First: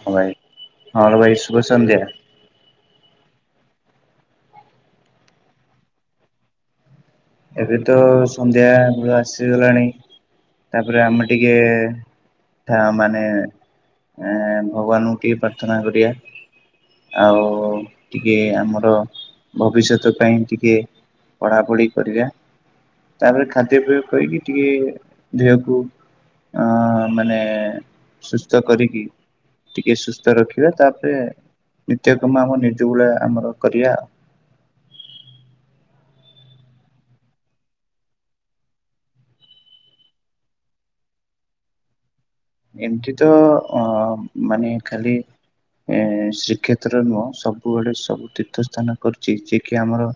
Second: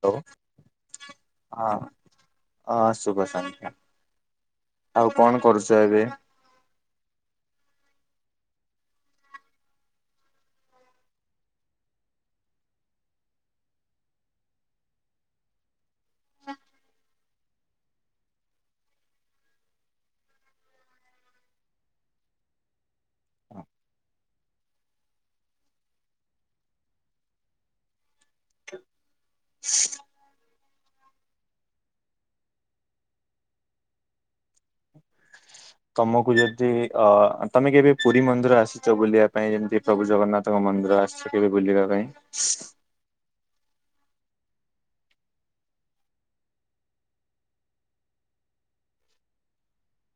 ହଁ ହ୍ୟାଲୋ ଭାଇ ହ୍ୟାଲୋ ଭାଇ ସୁୁଭ ସନ୍ଧ୍ୟା। ଅ ଶୁଭ ସନ୍ଧ୍ୟା, ଆଉ କଣ କରୁଚ ଏବେ? ଏବେ ତ ସନ୍ଧ୍ୟା ବେଳ ଆସିଗଲାଣି ତାପରେ ଆମେ ଟିକେ ଥା ମାନେ ଏ ଭଗବାନଙ୍କୁ ଟିକେ ପ୍ରାର୍ଥନା କରିବା। ଆଉ ଟିକେ ଆମର ଭବିଷ୍ୟତ ପାଇଁ ଟିକେ ପଢ଼ାପଢ଼ି କରିବା। ତାପରେ ଖାଦ୍ୟପ୍ରୟୋଗ କରିକି ଟିକେ ଦେହକୁ ଅ ମାନେ ସୁସ୍ତ କରିକି ଟିକେ ସୁସ୍ଥ ରଖିବା ତାପରେ ନିତ୍ୟକ୍ରମ ଆମ ନିଜ ଭଳିଆ ଆମର କରିବା। ତମକୁ ଯଦି ଅ ତମେ କେବେ ପୁରୀ ମନ୍ଦିର ଆସିଚ ବୁଲିବା ପାଇଁ, ଯେମିତି ପ୍ରଭୁ ଜଗନ୍ନାଥ ତ ମନ୍ଦିର ଆସଛ କେବେ ବୁଲିବା ପାଇଁ? ଏମିତି ତ ଅ ମାନେ ଖାଲି ଏ ଶ୍ରୀକ୍ଷେତ୍ର ନୁହଁ ସବୁଆଡେ ସବୁ ତୀର୍ଥ ସ୍ଥାନ କରୁଚି, ଯିଏ କିି ଆମର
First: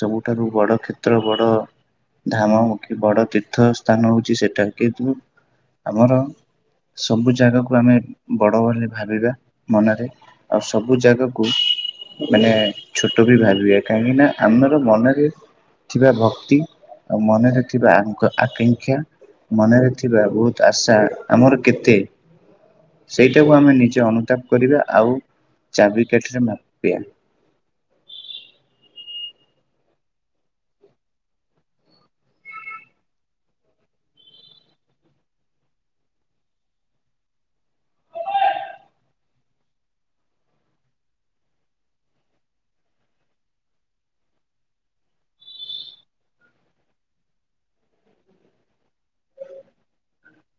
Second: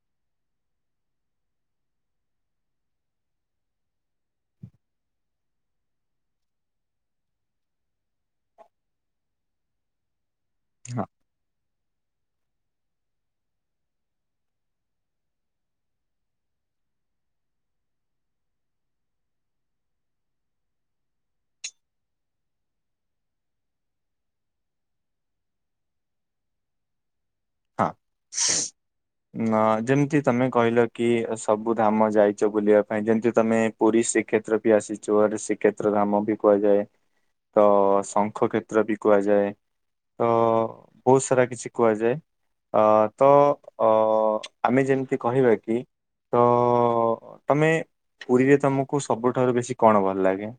ସବୁଠାରୁ ବଡ କ୍ଷେତ୍ର ବଡ ଧାମ ମୁଖୀ ବଡ ତୀର୍ଥ ସ୍ଥାନ ହଉଛି ସେଟା କିନ୍ତୁ ଆମର ସବୁ ଜାଗାକୁ ଆମେ ବଡ ବୋଲି ଭାବିବା ମନରେ ଆଉ ସବୁ ହଁ। ଜାଗା ବ କୁ ମାନେ ଛୋଟ ବି ଭାବିବା କାହିଁକି ନାଁ ଆମର ମନରେ ଥିବା ଭକ୍ତି ଆଉ ମନରେ ଥିବା ଆଙ୍କ ଆକାଂକ୍ଷା ମନରେ ଥିବା ବହୁତ୍ ଆଶା ଆମର କେତେ ସେଇଟାକୁ ଆମେ ନିଜେ ଅନୁତାପ କରିବା ଆଉ ଚାବିକାଠିରେ ମାପିଆ। ହଁ। ନ ଯେମିତି ତମେ କହିଲ କି ସବୁ ଧାମ ଯାଇଚ ବୁଲିବା ପାଇଁ ଯେମିତି ତମେ ପୁରୀ ଶ୍ରୀକ୍ଷେତ୍ର ବି ଆସିଛୁ ଏଠି ଶ୍ରୀକ୍ଷେତ୍ର ଧାମ ବି କୁହାଯାଏ। ତ ଶଙ୍ଖ କ୍ଷେତ୍ର ବି କୁହାଯାଏ। ତ ବହୁତ୍ ସାରା କିଛି କୁହାଯାଏ। ଅ ତ ଅ ଆମେ ଯେମିତି କହିବା କି ତ ଅ ତମେ ପୁରୀରେ ତମକୁ ସବୁଠାରୁ ବେଶୀ କଣ ଭଲ ଲାଗେ?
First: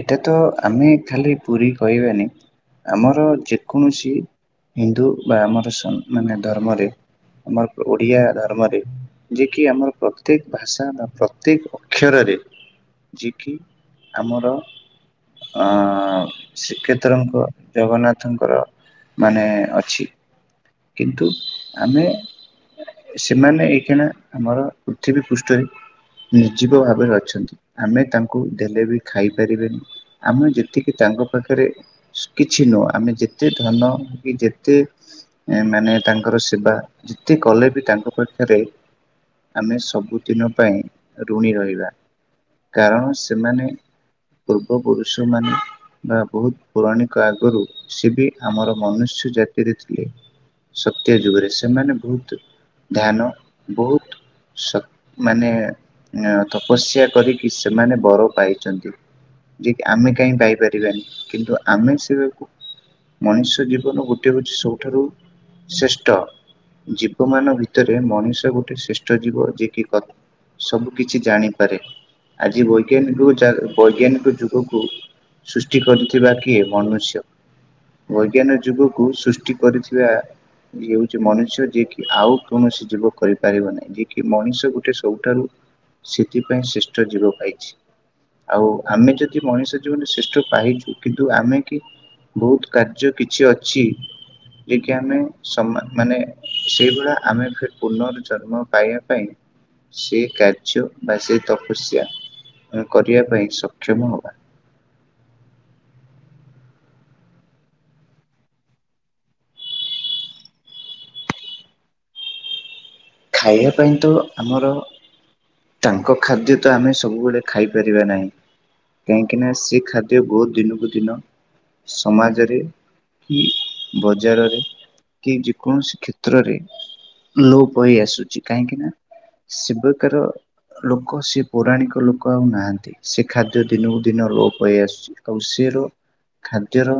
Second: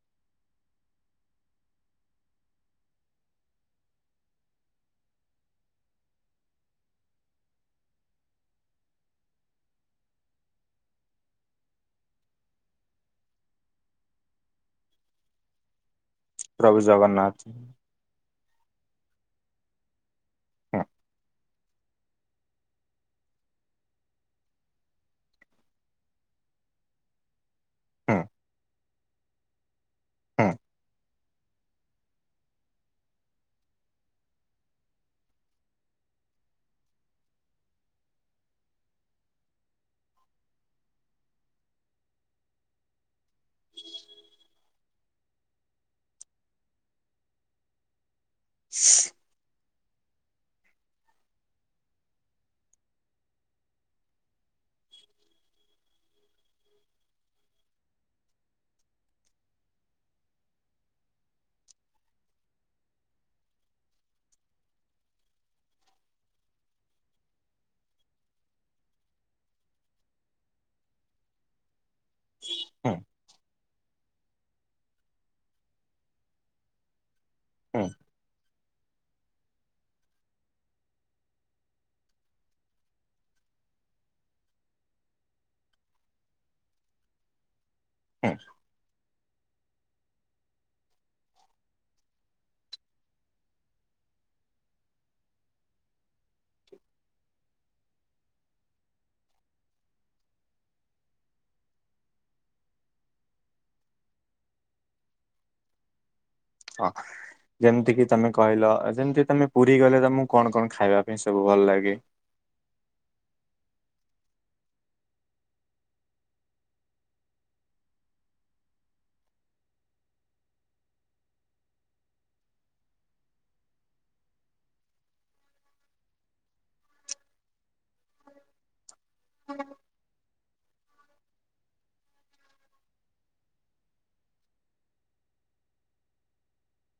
ଏଟା ତ ଆମେ ଖାଲି ପୁରୀ କହିବାନି। ଆମର ଯେକୌଣସି ହିନ୍ଦୁ ବା ଆମର ସ ମାନେ ଧର୍ମରେ ଆମର ପ ଓଡ଼ିଆ ଧର୍ମରେ। ଯିଏ କିି ଆମର ପ୍ରତ୍ୟେକ ଭାଷା ବା ପ୍ରତ୍ୟେକ ଅକ୍ଷରରେ ଯିଏ କିି ଆମର ଅ ପ୍ରଭୁ ଶ୍ରୀକ୍ଷେତ୍ର ଙ୍କ ଜଗନ୍ନାଥ। ଜଗନ୍ନାଥଙ୍କର ମାନେ ଅଛି ହଁ। କିନ୍ତୁ ଆମେ ସେମାନେ ଏଇକିନା ଆମର ପୃଥିବୀ ପୃଷ୍ଠରେ ନିର୍ଜୀବ ଭାବରେ ଅଛନ୍ତି। ଆମେ ହୁଁ ତାଙ୍କୁ ଦେଲେ ବି ଖାଇପାରିବେନି। ହୁଁ ଆମେ ଯେତିକି ତାଙ୍କ ପାଖରେ- କିଛି ନୁହଁ। ଆମେ ଯେତେ ଧନ କି ଯେତେ- ଏ ମାନେ ତାଙ୍କର ସେବା ଯେତେ କଲେ ବି ତାଙ୍କ ପାଖେରେ ଆମେ ସବୁଦିନ ପାଇଁ ଋଣୀ ରହିବା କାରଣ ସେ ସେମାନେ ପୁ ପୂର୍ବପୁରୁଷ ମାନେ ବା ବହୁତ୍ ପୌରାଣିକ ଆଗରୁ ସିଏ ବି ଆମର ମନୁଷ୍ୟ ଜା - ରେ ଥିଲେ। ସତ୍ୟ ଯୁଗରେ ସେମାନେ ବହୁତ ଧ୍ୟାନ ବହୁତ ସତ ମାନେ ତପସ୍ୟା କରିକି ସେମାନେ ବର ପାଇଛନ୍ତି। ଯେ କି ଆମେ କାହିଁ ପାଇପାରିବାନି କିନ୍ତୁ ଆମେ ସେ ମନୁଷ୍ୟ ଜୀବନ ଗୋଟିଏ ହେଉଛି ସବୁଠାରୁ ଶ୍ରେଷ୍ଠ। ଜୀବ ମନଙ୍କ ଭିତରେ ମଣିଷ ଗୋଟେ ଶ୍ରେଷ୍ଠ ଜୀବ। ଯିଏ କି ସବୁ କିଛି ଜାଣିପାରେ। ଆଜି ହୁଁ ବୈଜ୍ଞାନିକକୁ ଜାଣି ବୈଜ୍ଞାନିକ ଯୁଗକୁ ସୃଷ୍ଟି କରିଥିବା କିଏ ମନୁଷ୍ୟ। ହୁଁ ବୈଜ୍ଞାନ ଯୁଗକୁ ସୃଷ୍ଟି କରିଚି। ଯା ଇଏ ହଉଛି ମନୁଷ୍ୟ ଯିଏ କିି ଆଉ କୌଣସି ଜୀବ କରିପାରିବ ନାହିଁ। ଯିଏ କି ମଣିଷ ଗୋଟେ ସବୁଠାରୁ ସେଥିପାଇଁ ଶ୍ରେଷ୍ଠ ଜୀବ ପାଇଛି। [unintelligible] ଆଉ ଆମେ ଯଦି ମଣିଷ ଜୀବନ ଶ୍ରେଷ୍ଠ ପାଇଛୁ କିନ୍ତୁ ଆମେ କିଏ ବହୁତ କାର୍ଯ୍ୟ କିଛି ଅଛି। ଯେକି ଆମେ ସମାନ ମାନେ ସେଇଭଳିଆ ଆମେ ପୁନର୍ଜନ୍ମ ପାଇବା ପାଇଁ ସେ କାର୍ଯ୍ୟ ବା ସେ ତପସ୍ୟା କରିବା ପାଇଁ ସକ୍ଷମ ହବା [unintelligible] ଯେମିତି କିି ତମେ କହିଲ। ଯେମିତି ତମେ ପୁରୀ ଗଲେ ତମକୁ କଣ କଣ ଖାଇବା ପାଇଁ ସବୁ ଭଲ ଲାଗେ। ଖାଇବା ପାଇଁ ତ ଆମର ତାଙ୍କ ଖାଦ୍ୟ ତ ଆମେ ସବୁବେଳେ ଖାଇପାରିବା ନାହିଁ। କାହିଁକି ନା ସେ ଖାଦ୍ୟକୁ ଦିନକୁ ଦିନ ସମାଜରେ କି ବଜାରରେ କି ଯେ କୌଣସି କ୍ଷେତ୍ରରେ ଲୋପ କହି ଆସୁଛି। କାହିଁକି ନା ସେବେକାର ଲୋକ ସେ ପୌରାଣିକ ଲୋକ ଆଉ ନାହାନ୍ତି। ସେ ଖାଦ୍ୟ ଦିନକୁ ଦିନ ଲୋପ ପାଇ ଆସୁଛି। ରୋଷେଇର ଖାଦ୍ୟର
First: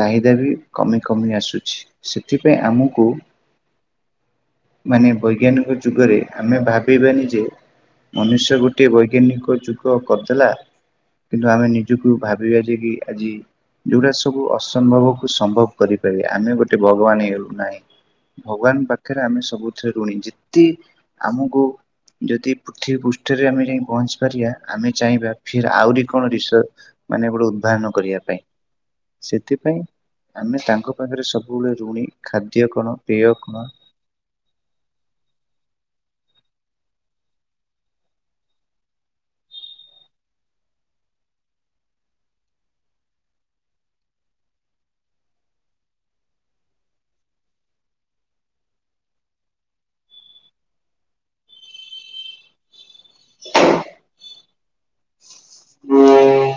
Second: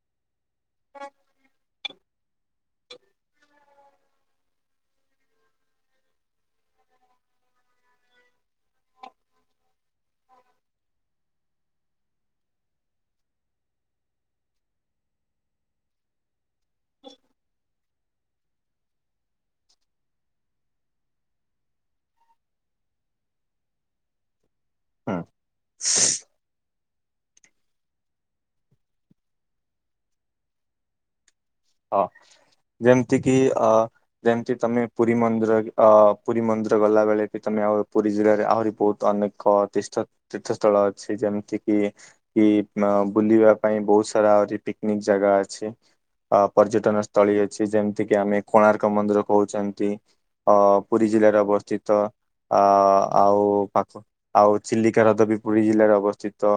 ଚାହିଦା ବି କମି କମି ଆସୁଛି। ସେଥିପାଇଁ ଆମକୁ ମାନେ ବୈଜ୍ଞାନିକ ଯୁଗରେ ଆମେ ଭାବିବାନି ଯେ ମନୁଷ୍ୟ ଗୋଟିଏ ବୈଜ୍ଞାନିକ ଯୁଗ କରିଦେଲା। କିନ୍ତୁ ଆମେ ନିଜକୁ ଭାବିବା ଯେ କି ଆଜି ଯଉୁଡା ସବୁ ଅସମ୍ଭବ କୁ ସମ୍ଭବ କରିପାରିବା ଆମେ ଗୋଟେ ଭଗବାନ ହେଇଗଲୁ ନାହିଁ। ଭଗବାନ ପାଖରେ ଆମେ ସବୁଥିରେ ଋଣୀ ଯେତେ ଆମକୁ ଯଦି ପୃଥିବୀ ପୃଷ୍ଠରେ ଆମେ ଯାଇ ପହଞ୍ଚି ପାରିବା ଆମେ ହୁଁ ଚାହିଁବା ଫିର୍ ଆହୁରି କଣ ରିସଭ ମାନେ ଗୋଟେ ଉଦ୍ଭହନ କରିବା ପାଇଁ ସେଥିପାଇଁ ଆମେ ତାଙ୍କ ତା ପାଖରେ ସବୁବେଳେ ହଁ ଋଣୀ। ଖାଦ୍ୟ କଣ ଯେମିତି କିି ପେୟ ଅ କଣ ଯେମିତି ତମେ ପୁରୀ ମନ୍ଦିର ଆ ପୁରୀ ମନ୍ଦିର ଗଲା ବେଳେ ବି ତମେ ଆଉ ପୁରୀ ଜିଲ୍ଲାରେ ଆହୁରି ବହୁତ ଅନେକ ଏକ ତୀର୍ଥ ତୀର୍ଥସ୍ଥଳ ଅଛି ଯେମିତି କିି କି ବୁଲିବା ପାଇଁ ବହୁତ ସାରା ଅନେକ ପିକନିକ ଜାଗା ଅଛି। ଅ ପର୍ଯ୍ୟଟନ ସ୍ଥଳୀ ଅଛି ଯେମିତି କିି ଆମେ କୋଣାର୍କ ମନ୍ଦିର କହୁଛନ୍ତି। ଅ ପୁରୀ ଜିଲ୍ଲାରେ ଅବସ୍ଥିତ ଅ ଆଉ ପାଖ ଆଉ ଚିଲିକାରଦାବି ପୁରୀ ଜିଲ୍ଲାରେ ଅବସ୍ଥିତ।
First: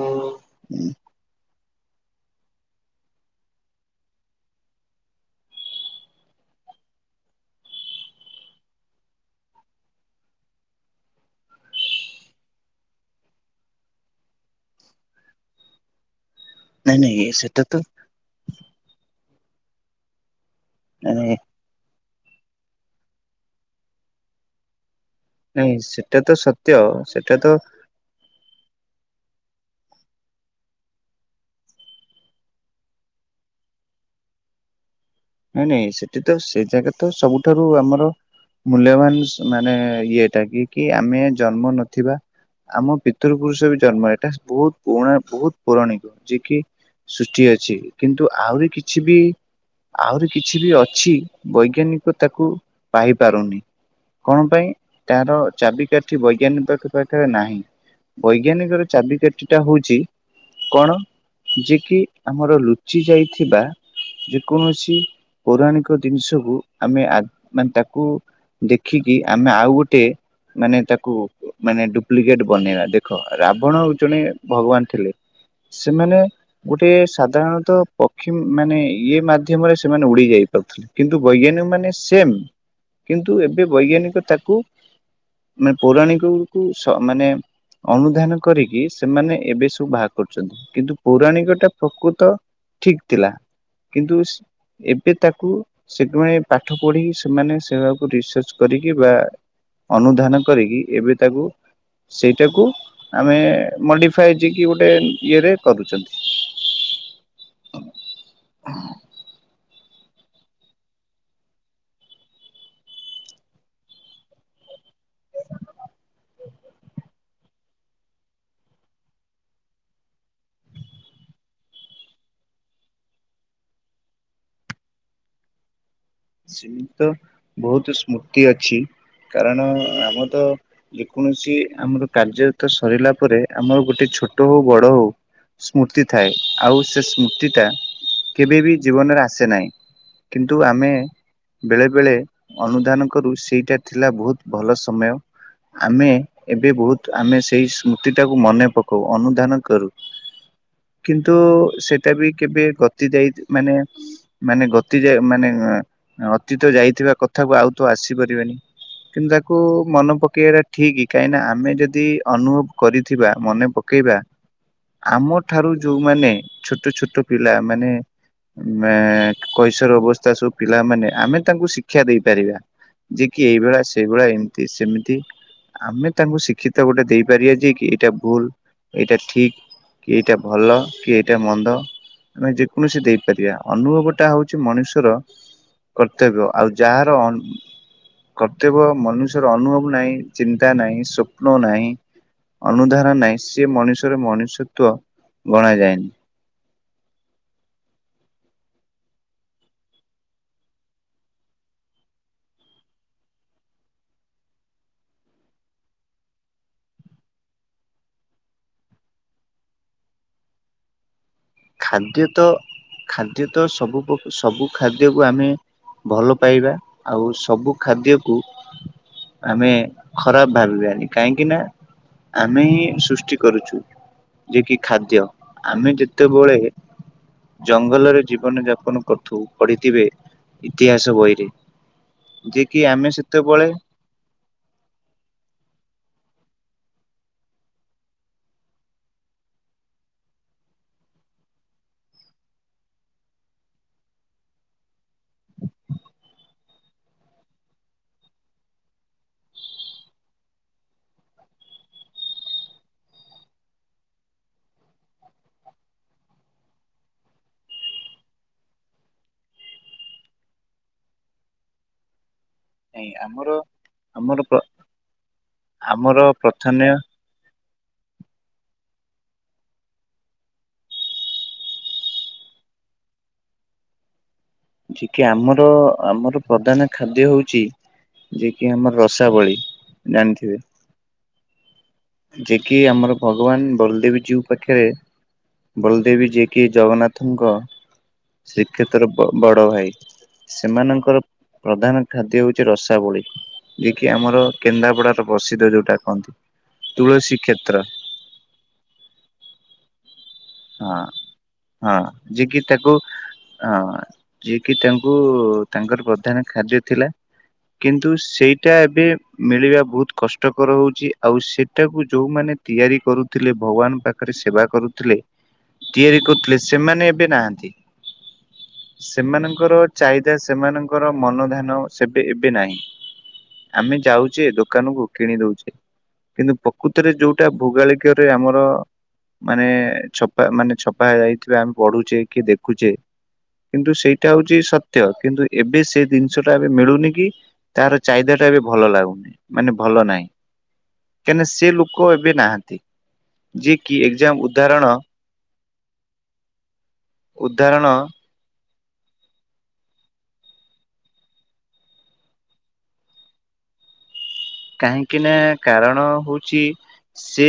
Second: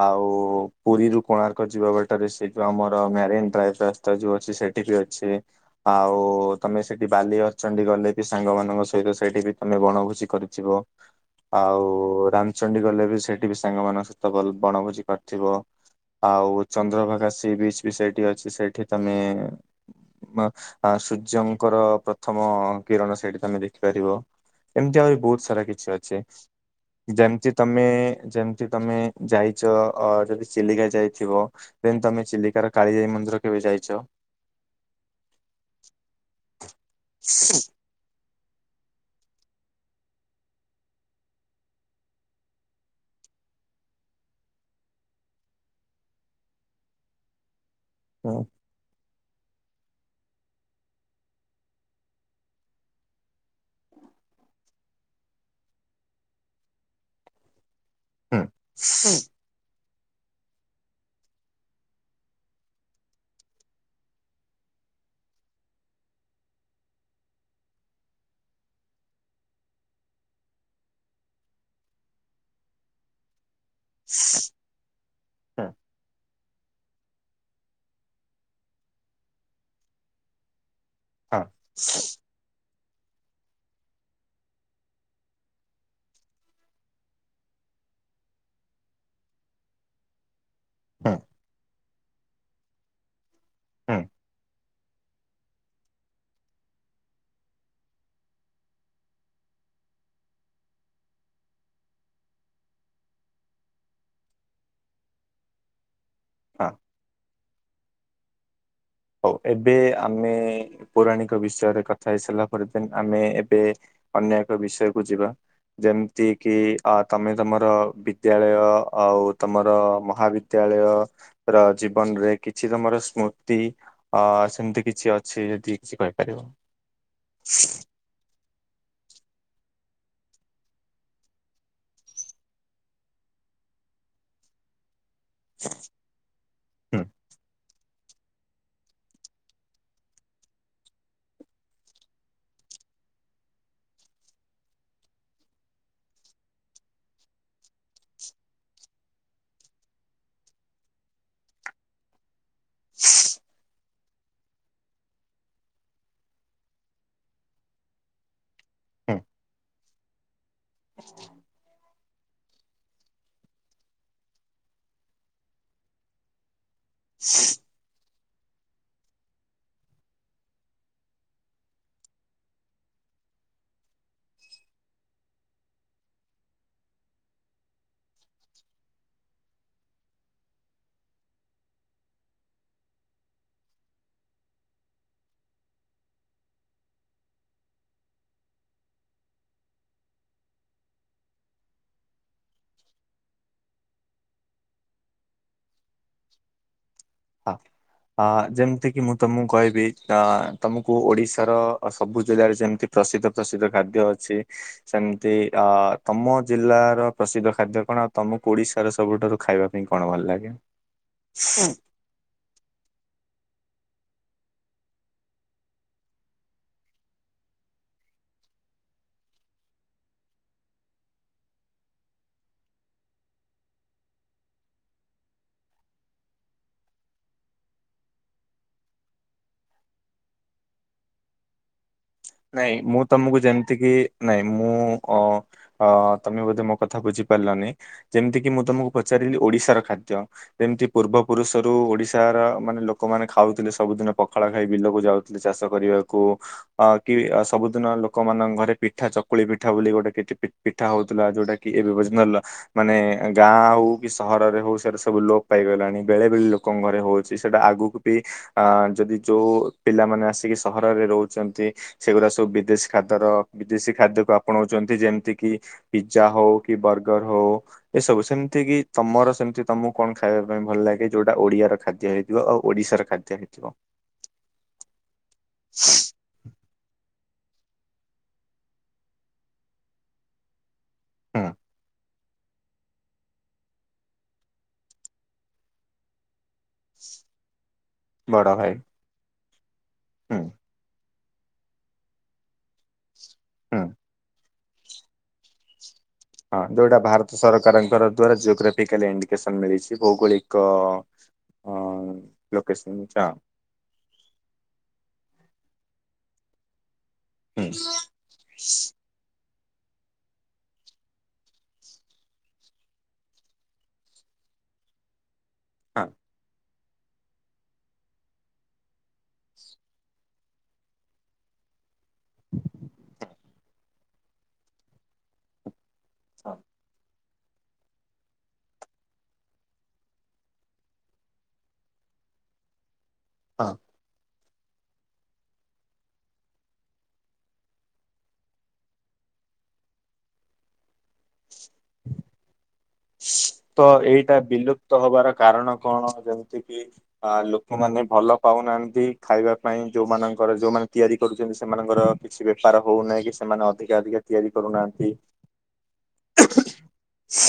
ଆଉ ପୁରୀରୁ କୋଣାର୍କ ଯିବା ବାଟରେ ସେଇ ଯଉ ଆମର ମ୍ୟାରନ୍ ଡ୍ରାଇଭ ରାସ୍ତା ଯୋଉ ଅଛି ସେଠି ବି ଅଛି। ଆଉ ତମେ ସେଠି ବାଲି ଅର୍ଚଣ୍ଣ୍ଡୀ ଗଲେ ବି ସାଙ୍ଗମାନଙ୍କ ସହିତ ସେଇଠି ବି ତମେ ବଣଭୋଜୀ କରି ଯିବ। ଆଉ ରାମଚଣ୍ଡୀ ଗଲେ ବି ସେଠି ବି ସାଙ୍ଗମାନଙ୍କ ସହିତ ବଣଭୋଜି କରିଥିବ ଆଉ ନାଇଁ ନାଇଁ ଚନ୍ଦ୍ରଭାଗା ସି ସେଟା ତ ବିଚ୍ ବି ସେଇଠି ଅଛି ସେଇଠି ତମେ ନାଇଁ ସୂର୍ଯ୍ୟ ଙ୍କର ପ୍ରଥମ କିରଣ ସେଇଠି ତମେ ଦେଖିପାରିବ। ଏମିତି ଆହୁରି ବହୁତ ସାରା ନାଇଁ କିଛି ସେଟା ଅଛି। ତ ସତ୍ୟ ସେଟା ତ ଯେମିତି ତମେ ଯେମ ଯଦି ତମେ ଯାଇଛ ଯଦି ଚିଲିକା ଯାଇଥିବ? ଦେନ୍ ତମେ ଚିଲିକାର କାଳିଜାଇ ମନ୍ଦିର କେବେ ଯାଇଚ? ନାଇଁ ନାଇଁ ସେଠି ତ ସେ ଜାଗା ରେ ତ ହୁଁ ସବୁଠାରୁ ଆମର ମୂଲ୍ୟବାନ ମାନେ ଇଏଟା କି କି ଆମେ ଜନ୍ମ ନଥିବା ଆମ ପିତୃ ପୁରୁଷ ବି ଜନ୍ମ ଏଟା ବହୁତ ପୁରୁଣା ବହୁତୁ ପୌରାଣିକ। ଯିଏ କି ସୃଷ୍ଟି ଅଛି କିନ୍ତୁ ହୁଁ ଆହୁରି କିଛି ବି ଆହୁରି କିଛି ବି ଅଛି ବୈଜ୍ଞାନିକ ତାକୁ ପାଇ ପାରୁନି। କଣ ପାଇଁ ତାର ଚାବି କାଠି ବୈଜ୍ଞାନିକ ପାଖେ ପାଖେ ନାହିଁ। ହୁଁ ବୈଜ୍ଞାନିକ ର ଚାବି କା ଠିଟା ହଉଚି କଣ ଯେ କିି ଆମର ଲୁଚି ଯାଇଥିବା କୌଣସି ପୌରାଣିକ ଜିନିଷକୁ ଆମେ ଆ ମାନେ ତାକୁ ଦେଖିକି ଆମେ ଆଉ ଗୋଟେ ମାନେତାକୁ ମାନେ ଡୁପ୍ଲିକେଟ ବନେଇବା ଦେଖ ରାବଣ ଜଣେ ଭଗବାନ ଥିଲେ। ହୁଁ ସେମାନେ ଗୋଟେ ସାଧାରଣତଃ ପକ୍ଷୀ ମାନେ ଇଏ ମା ମାଧ୍ୟମରେ ସେମାନେ ଉଡି ଯାଇ ପାରୁଥିଲେ କିନ୍ତୁ ହଁ ବୈଜ୍ଞାନିକ ମାନେ ସେମ୍। କିନ୍ତୁ ଏବେ ବୈଜ୍ଞାନିକ ତାକୁ ମା ପୌରାଣିକକୁ ସ ମାନେ ଅନୁଧ୍ୟାନ କରିକି ସେମାନେ ଏବେ ସବୁ ବାହା କରୁଚନ୍ତି। କିନ୍ତୁ ହୁଁ ପୌରାଣିକ ଟା ପ୍ରକୃତ ଠିକ୍ ଥିଲା। ହୁଁ କିନ୍ତୁ ଏବେ ତାକୁ [unintelligible] ପାଠ ପଢ଼ିକି ସେମାନେ ସେରାକୁ ରିସର୍ଚ କରିକି ବା ଅନୁଧ୍ୟାନ କରିକି ଏବେ ତାକୁ ସେଇଟାକୁ ଆମେ ମଡିଫାଏ ଯିଏକି ଗୋଟେ ଇଏରେ କରୁଚନ୍ତି। ଫା। ହଉ ଏବେ ଆମେ ପୌରାଣିକ ବିଷୟରେ କଥା ହେଇସାରିଲା ପରେ ଦେନ୍ ଆମେ ଏବେ ଅନ୍ୟ ଏକ ବିଷୟକୁୁ ଯିବା। ଯେମିତି କିି ଅ ତମେ ତମର ବିଦ୍ୟାଳୟ ଆଉ ତମର ମହାବି ବିଦ୍ୟାଳୟ ର ଜୀବନରେ କିଛି ତମର ସ୍ମୃତି ଅ ସେମିତି କିଛି ଅଛି ଯଦି କିଛି କହିବେ। ସେମିତି ତ ବହୁତୁ ସ୍ମୃତି ଅଛି କାରଣ ଆମ ତ ଯେକୌଣସି ଆମର କାର୍ଯ୍ୟରତ ସରିଲା ପରେ ଆମର ଗୋଟେ ଛୋଟ ହଉ ବଡ ହଉ ସ୍ମୃତି ଥାଏ ଆଉ ହୁଁ ସେ ସ୍ମୃତିଟା କେବେ ବି ଜୀବନରେ ଆସେ ନାଇଁ। କିନ୍ତୁ ଆମେ ବେଳେବେଳେ ଅନୁଧ୍ୟାନ କରୁ ସେଇଟା ଥିଲା ବହୁତ୍ ଭଲ ସମୟ। ଆମେ ଏବେ ବହୁତୁ ଆମେ ସେଇ ସ୍ମୃତିଟାକୁ ମନେ ପକଉ ଅନୁଧ୍ୟାନ କରୁ। କିନ୍ତୁ ସେଟା ବି କେବେ ଗତି ଯାଇ ମାନେ ମାନେ ଗତି ଯାଏ ମାନେ ଅତୀତ ଯାଇଥିବା କଥାକୁ ଆଉ ତ ଆସିପାରିବେନି ହୁଁ କିନ୍ତୁ ତାକୁ ମନେ ପକେଇବାରେ ଠିକ୍ କାହିଁକିନା ଆମେ ଯଦି ଅନୁଭବ କରିଥିବା ମନେ ପକେଇବା ଆମ ଠାରୁ ଯୋଉମାନେ ଛୋଟ ଛୋ ଛୋଟ ପିଲା ମାନେ କୈଶର ଅବସ୍ଥା ସବୁ ପିଲାମାନେ ଆମେ ତାଙ୍କୁ ଶିକ୍ଷା ଦେଇପାରିବା ଯେ କି ଏଇଭଳିଆ ସେଇଭଳିଆ ଏମିତି ସେମିତି। ଆମେ ତାଙ୍କୁ ଶିକ୍ଷିତ ଗୋଟେ ଦେଇପାରିବା ଯେ କି ଏଇଟା ଭୁଲ ଏଇଟା ଠିକ। କି ଏଇଟା ଭଲ କି ଏଇଟା ମନ୍ଦ। ଆମେ ଯେକୌଣସି ଦେଇପାରିବା ଅନୁଭବ ଟା ହଉଚି ମଣିଷର କର୍ତ୍ତବ୍ୟ ଆଉ ଯାହାର ଅ କର୍ତ୍ତବ୍ୟ ମନୁଷ୍ୟର ଅନୁଭବ ନାହିଁ, ଚିନ୍ତା ନାହିଁ, ସ୍ୱପ୍ନ ନାହିଁ ଅନୁଧାରା ନାହିଁ ସିଏ ମଣିଷର ମଣିଷତ୍ୱ ଗଣାଯାଏନି। ହ। ଅ ଯେମିତି କିି ମୁଁ ତମୁକୁ କହିବି ଅ ତମୁକୁ ଓଡିଶାର ସବୁ ଜିଲ୍ଲାରେ ଯେମିତି ପ୍ରସିଦ୍ଧ ପ୍ରସିଦ୍ଧ ଖାଦ୍ୟ ଅଛି। ସେମିତି ଅ ତମ ଜିଲ୍ଲାର ପ୍ରସିଦ୍ଧ ଖାଦ୍ୟ କଣ ଆଉ ତମୁକୁ ଓଡିଶାର ସବୁଠାରୁ ଖାଇବାକୁ ପାଇଁ କଣ ଭଲ ଲାଗେ? ଖାଦ୍ୟ ତ ଖାଦ୍ୟ ତ ସବୁକୁ ସବୁ ଖାଦ୍ୟକୁ ଆମେ ଭଲ ପାଇବା ଆଉ ସବୁ ଖାଦ୍ୟକୁ ଆମେ ଖରାପ ଭାବିବାନି କାହିଁକି ନା ଆମେ ସୃଷ୍ଟି କରୁଛୁ ଯିଏ କି ଖାଦ୍ୟ ଆମେ ଯେ ତେବଳେ ଜଙ୍ଗଲରେ ଜୀବନ ଯାପନ କରଥୁ ପଢିଥିବେ ଇତିହାସ ବହିରେ। ଯେ ନାଇଁ କି ମୁଁ ଆମେ ତମକୁ ସେତେବେଳେ ଯେମିତିକି ନାଇଁ ମୁଁ ଅ ଅ ତମେ ବୋଧେ ମୋ କଥା ବୁଝିପାରିଲନି। ଯେମିତି କିି ମୁଁ ତମକୁ ପଚାରିଲି ଓଡିଶାର ଖାଦ୍ୟ। ଯେମତି ପୂର୍ବପୁରୁଷରୁ ଓଡିଶାର ମାନେ ଲୋକମାନେ ଖାଉଥିଲେ ସବୁଦିନ ପଖାଳ ଖାଇ ବିଲକୁ ଯାଉ ଚାଷ କରିବାକୁ ଅ କି ଅ ସବୁଦିନ ଲୋକମାନଙ୍କ ଘରେ ପିଠା ଚକୁଳି ପିଠା ବୋଲି ଗୋଟେ କିଛି ପିଠା ହଉଥିଲା ଯୋଉଟା କି କି [unintelligible] ମାନେ ଗାଁ ହଉ କି ସହରରେ ହଉ ସେଟା ସବୁ ଲୋପ ପାଇଗଲାଣି ବେଳେ ବେଳେ ଲୋକ ଙ୍କ ଘରେ ହଉଛି ସେଇଟା ଆଗକୁ ବି ଆ ଯଦି ଯୋଉ ପିଲାମାନେ ଆସିକି ସହରରେ ରହୁଛନ୍ତି ସେଗୁଡା ସବୁ ଦେଶୀ ନାଇଁ ଖାଦର ଆମର ବିଦେଶୀ ଖାଦ୍ୟକୁ ଆମର ଆପଣଉଛନ୍ତି ଯେମିତିକି ଆମର ପିଜ୍ଜା ହଉ କି ପ୍ରଥମେ ବର୍ଗର ହଉ। ଏସବୁ ସେମିତିକି ତମର ସେମିତି ତମକୁ କଣ ଖାଇବା ପାଇଁ ଭଲ ଲାଗେ ଯୋଉଟା ଓଡିଆର ଖାଦ୍ୟ ହେଇଥିବ ଆଉ ଓଡିଶାର ଖାଦ୍ୟ? ହେଇଥିବ। ଯେ କି ଆମର ଆମର ପ୍ରଧାନ ଖାଦ୍ୟ ହଉଛି ଯିଏ କିି ଆମର ରସାବଳୀ ଜାଣିଥିବେ। ହଁ। ଯିଏକି ଆମର ଭଗବାନ ବଳଦେବ ଯୀଉ ପାଖରେ ବଳଦେବ ଜୀଉ କି ଜଗନ୍ନାଥଙ୍କ ବଡ ଭାଇ ଶ୍ରୀକ୍ଷେତ୍ରର ବଡ ଭାଇ ହୁଁ ସେମାନଙ୍କର ପ୍ରଧାନ ଖାଦ୍ୟ ହଉଛି ରସାବଳି ହୁଁ ଯିଏକିି ଆମର କେନ୍ଦ୍ରାପଡ଼ା ପ୍ରସିଦ୍ଧ ଯଉଟା କୁହନ୍ତି। ହଁ ଯୋଉଟା ଭାରତ ସରକାରଙ୍କର ଦ୍ଵାରା ଜିଓଗ୍ରାଫିକାଲ ଇଣ୍ଡିକେସନ ମିଳିଛି ଭୌଗୋଳିକ ହଁ କ ହଁ ଯିଏ କିି ତାକୁ ଲୋକେସନ ଯା। ହଁ ଯିଏକି ତାଙ୍କୁ ତାଙ୍କର ପ୍ରଧାନ ଖାଦ୍ୟ ଥିଲା। ହୁଁ, କିନ୍ତୁ ସେଇଟା ଏବେ ମିଳିବା ବହୁତ କଷ୍ଟକର ହଉଛି ଆଉ ସେଟାକୁ ଯୋଉମାନେ ତିଆରି କରୁଥିଲେ ଭଗବାନ ପାଖ ସେବା କରୁଥିଲେ ହଁ ତିଆରି କରୁଥିଲେ ସେମାନେ ଏବେ ନାହାନ୍ତି। ସେମାନଙ୍କର ଚାହିଦା ସେମାନଙ୍କର ମନଧ୍ୟାନ ସେବେ ଏବେ ନାହିଁ ଆମେ ଯାଉଛେ ଦୋକାନକୁ କିଣି ଦଉଛେ। କିନ୍ତୁ ପ୍ରକୃତରେ ଯୋଉଟା ଭୌଗାଳିକରେ ଆମର ମାନେ ଛପା ମାନେ ଛପା ଯାଇଥିବା ଆମେ ପଢୁଛେ କି ଦେଖୁଛେ ହଁ କିନ୍ତୁ ସେଇଟା ହଉଛି ସତ୍ ତ୍ୟ କିନ୍ତୁ ଏବେ ସେ ଜିନିଷଟା ଏବେ ମିଳୁନି କି ତାର ଚାହିଦାଟା ବି ଭଲ ଲାଗୁନି ମାନେ ଭଲ ନାହିଁ। କାହିଁକିନା ସେ ଲୋକ ଏବେ ନାହାନ୍ତି। ଯିଏ ତ କି ଏକ୍ଜାମ ଏଇଟା ଉଦାହରଣ ବିଲୁପ୍ତ ହବାର କାରଣ। କଣ ଯେମିତିକି ଅ ଉଦାହରଣ ଲୋକମାନେ ଭଲ ପାଉନାହାନ୍ତି ଖାଇବା ପାଇଁ ଯେଉଁମାନଙ୍କର ଯେଉଁମାନେ ତିଆରି କରୁଛନ୍ତି ସେମାନଙ୍କର କିଛି ବେପାର ହଉନାହିଁ କି ସେମାନେ ଅଧିକା ଅଧିକା ତିଆରି। କରୁନାହାନ୍ତି। କାହିଁକିନା କାରଣ ହଉଛି ସେ।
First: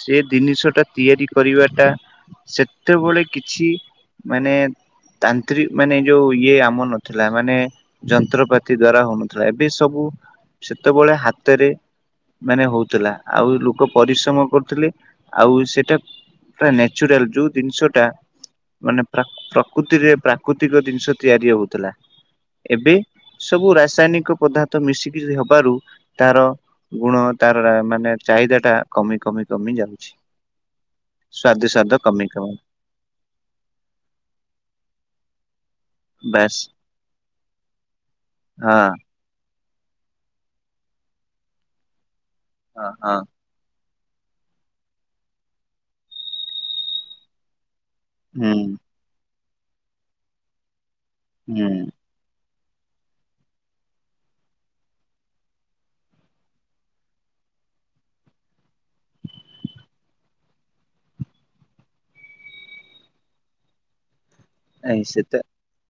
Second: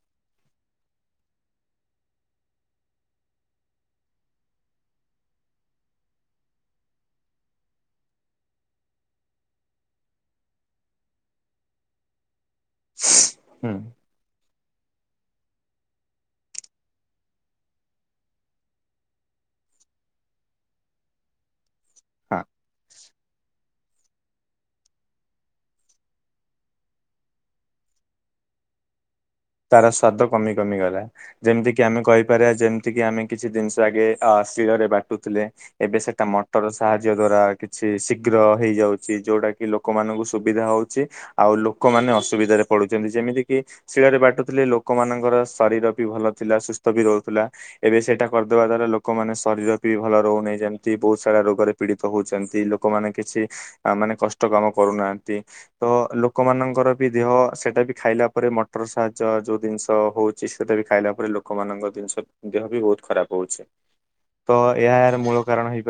ସେ ଜିନିଷ ଟା ତିଆରି କରିବା ଟା ସେତେବେଳେ କିଛି। ମାନେ ତାନ୍ତ୍ରିକ ମାନେ ଯୋଉ ଇଏ ଆମ ଥିଲା ମାନେ। ଯନ୍ତ୍ରପାତି ଦ୍ଵାରା ହଉନଥିଲା ଏବେ ସବୁ ସେତେବେଳେ ହାତ। ରେ ମାନେ ହଉଥିଲା ଆଉ ହୁଁ। ଲୋକ। ପରିଶ୍ରମ କରୁଥିଲେ ଆଉ ସେଇଟା ପୁରା ନ୍ୟାଚୁରାଲ ଯୋଉ ଜିନିଷଟା। ମାନେ ପ୍ରକୃତିରେ ପ୍ରାକୃତିକ ଜିନିଷ ତିଆରି ହଉଥିଲା। ହଁ ଏବେ ସବୁ ରାସାୟନିକ ପଦାର୍ଥ ମିଶିକିରି ହବାରୁ ତାର ଗୁଣ ତାର ମାନେ ଚାହିଦା ଟା କମି କମି କମି ତାର ଯାଉଛି। ସ୍ଵାଦ କମି କମି ଗଲା ସ୍ଵାଦ ଯେମିତି କିି ଆମେ ସ୍ୱାଦ କମି କହିପାରିବା କମି ଯେମ ଯେତିକି ଆମେ କିଛି ଜିନିଷ ଆଗେ ଅ ସିଳରେ ବାଟୁଥିଲେ। ଏବେ ସେଟା ବାସ୍ ମଟର ସାହାଯ୍ୟ ଦ୍ଵାରା କିଛି ଶୀଘ୍ର ହଁ ହେଇଯାଉଛି। ଯୋଉଟା କି ଲୋକମାନଙ୍କୁ ସୁବିଧା ହଉଛି ଆଉ ଲୋକମାନେ ଅସୁବିଧାରେ ପଡୁଛନ୍ତି ହଁ ଯେମିତି କି ଶିଳରେ ବାଟୁଥିଲେ ଲୋକମାନଙ୍କର ଶରୀର ବି ଭଲ ଥିଲା ସୁସ୍ଥ ବି ରହୁଥିଲା। ଏବେ ସେଇଟା ହୁଁ କରିଦେବା ଦ୍ୱାରା ଲୋକମାନେ ଶରୀର ବି ଭଲ ରହୁନାହିଁ ଯେମିତି ବହୁତ ସାରା ହୁଁ ରୋଗରେ ପୀଡିତ ହଉଛନ୍ତି, ଲୋକମାନେ କିଛି ମାନେ କଷ୍ଟ କାମ କରୁନାହାନ୍ତି। ତ ଲୋକମାନଙ୍କର ବି ଦେହ ସେଟା ବି ଖାଇଲା ପରେ ମଟର ସାହାଯ୍ୟ ଯ ଯଉ ଜିନିଷ ହଉଛି ସେଇଟା ବି ଖାଇଲା ପରେ ଲୋକମାନଙ୍କ ଜିନିଷ ଦେହ ବି ବହୁତ ଖରାପ ହଉଛି। ତ ଏ ଏହାର ସେତ ମୂଳ କାରଣ ହେଇ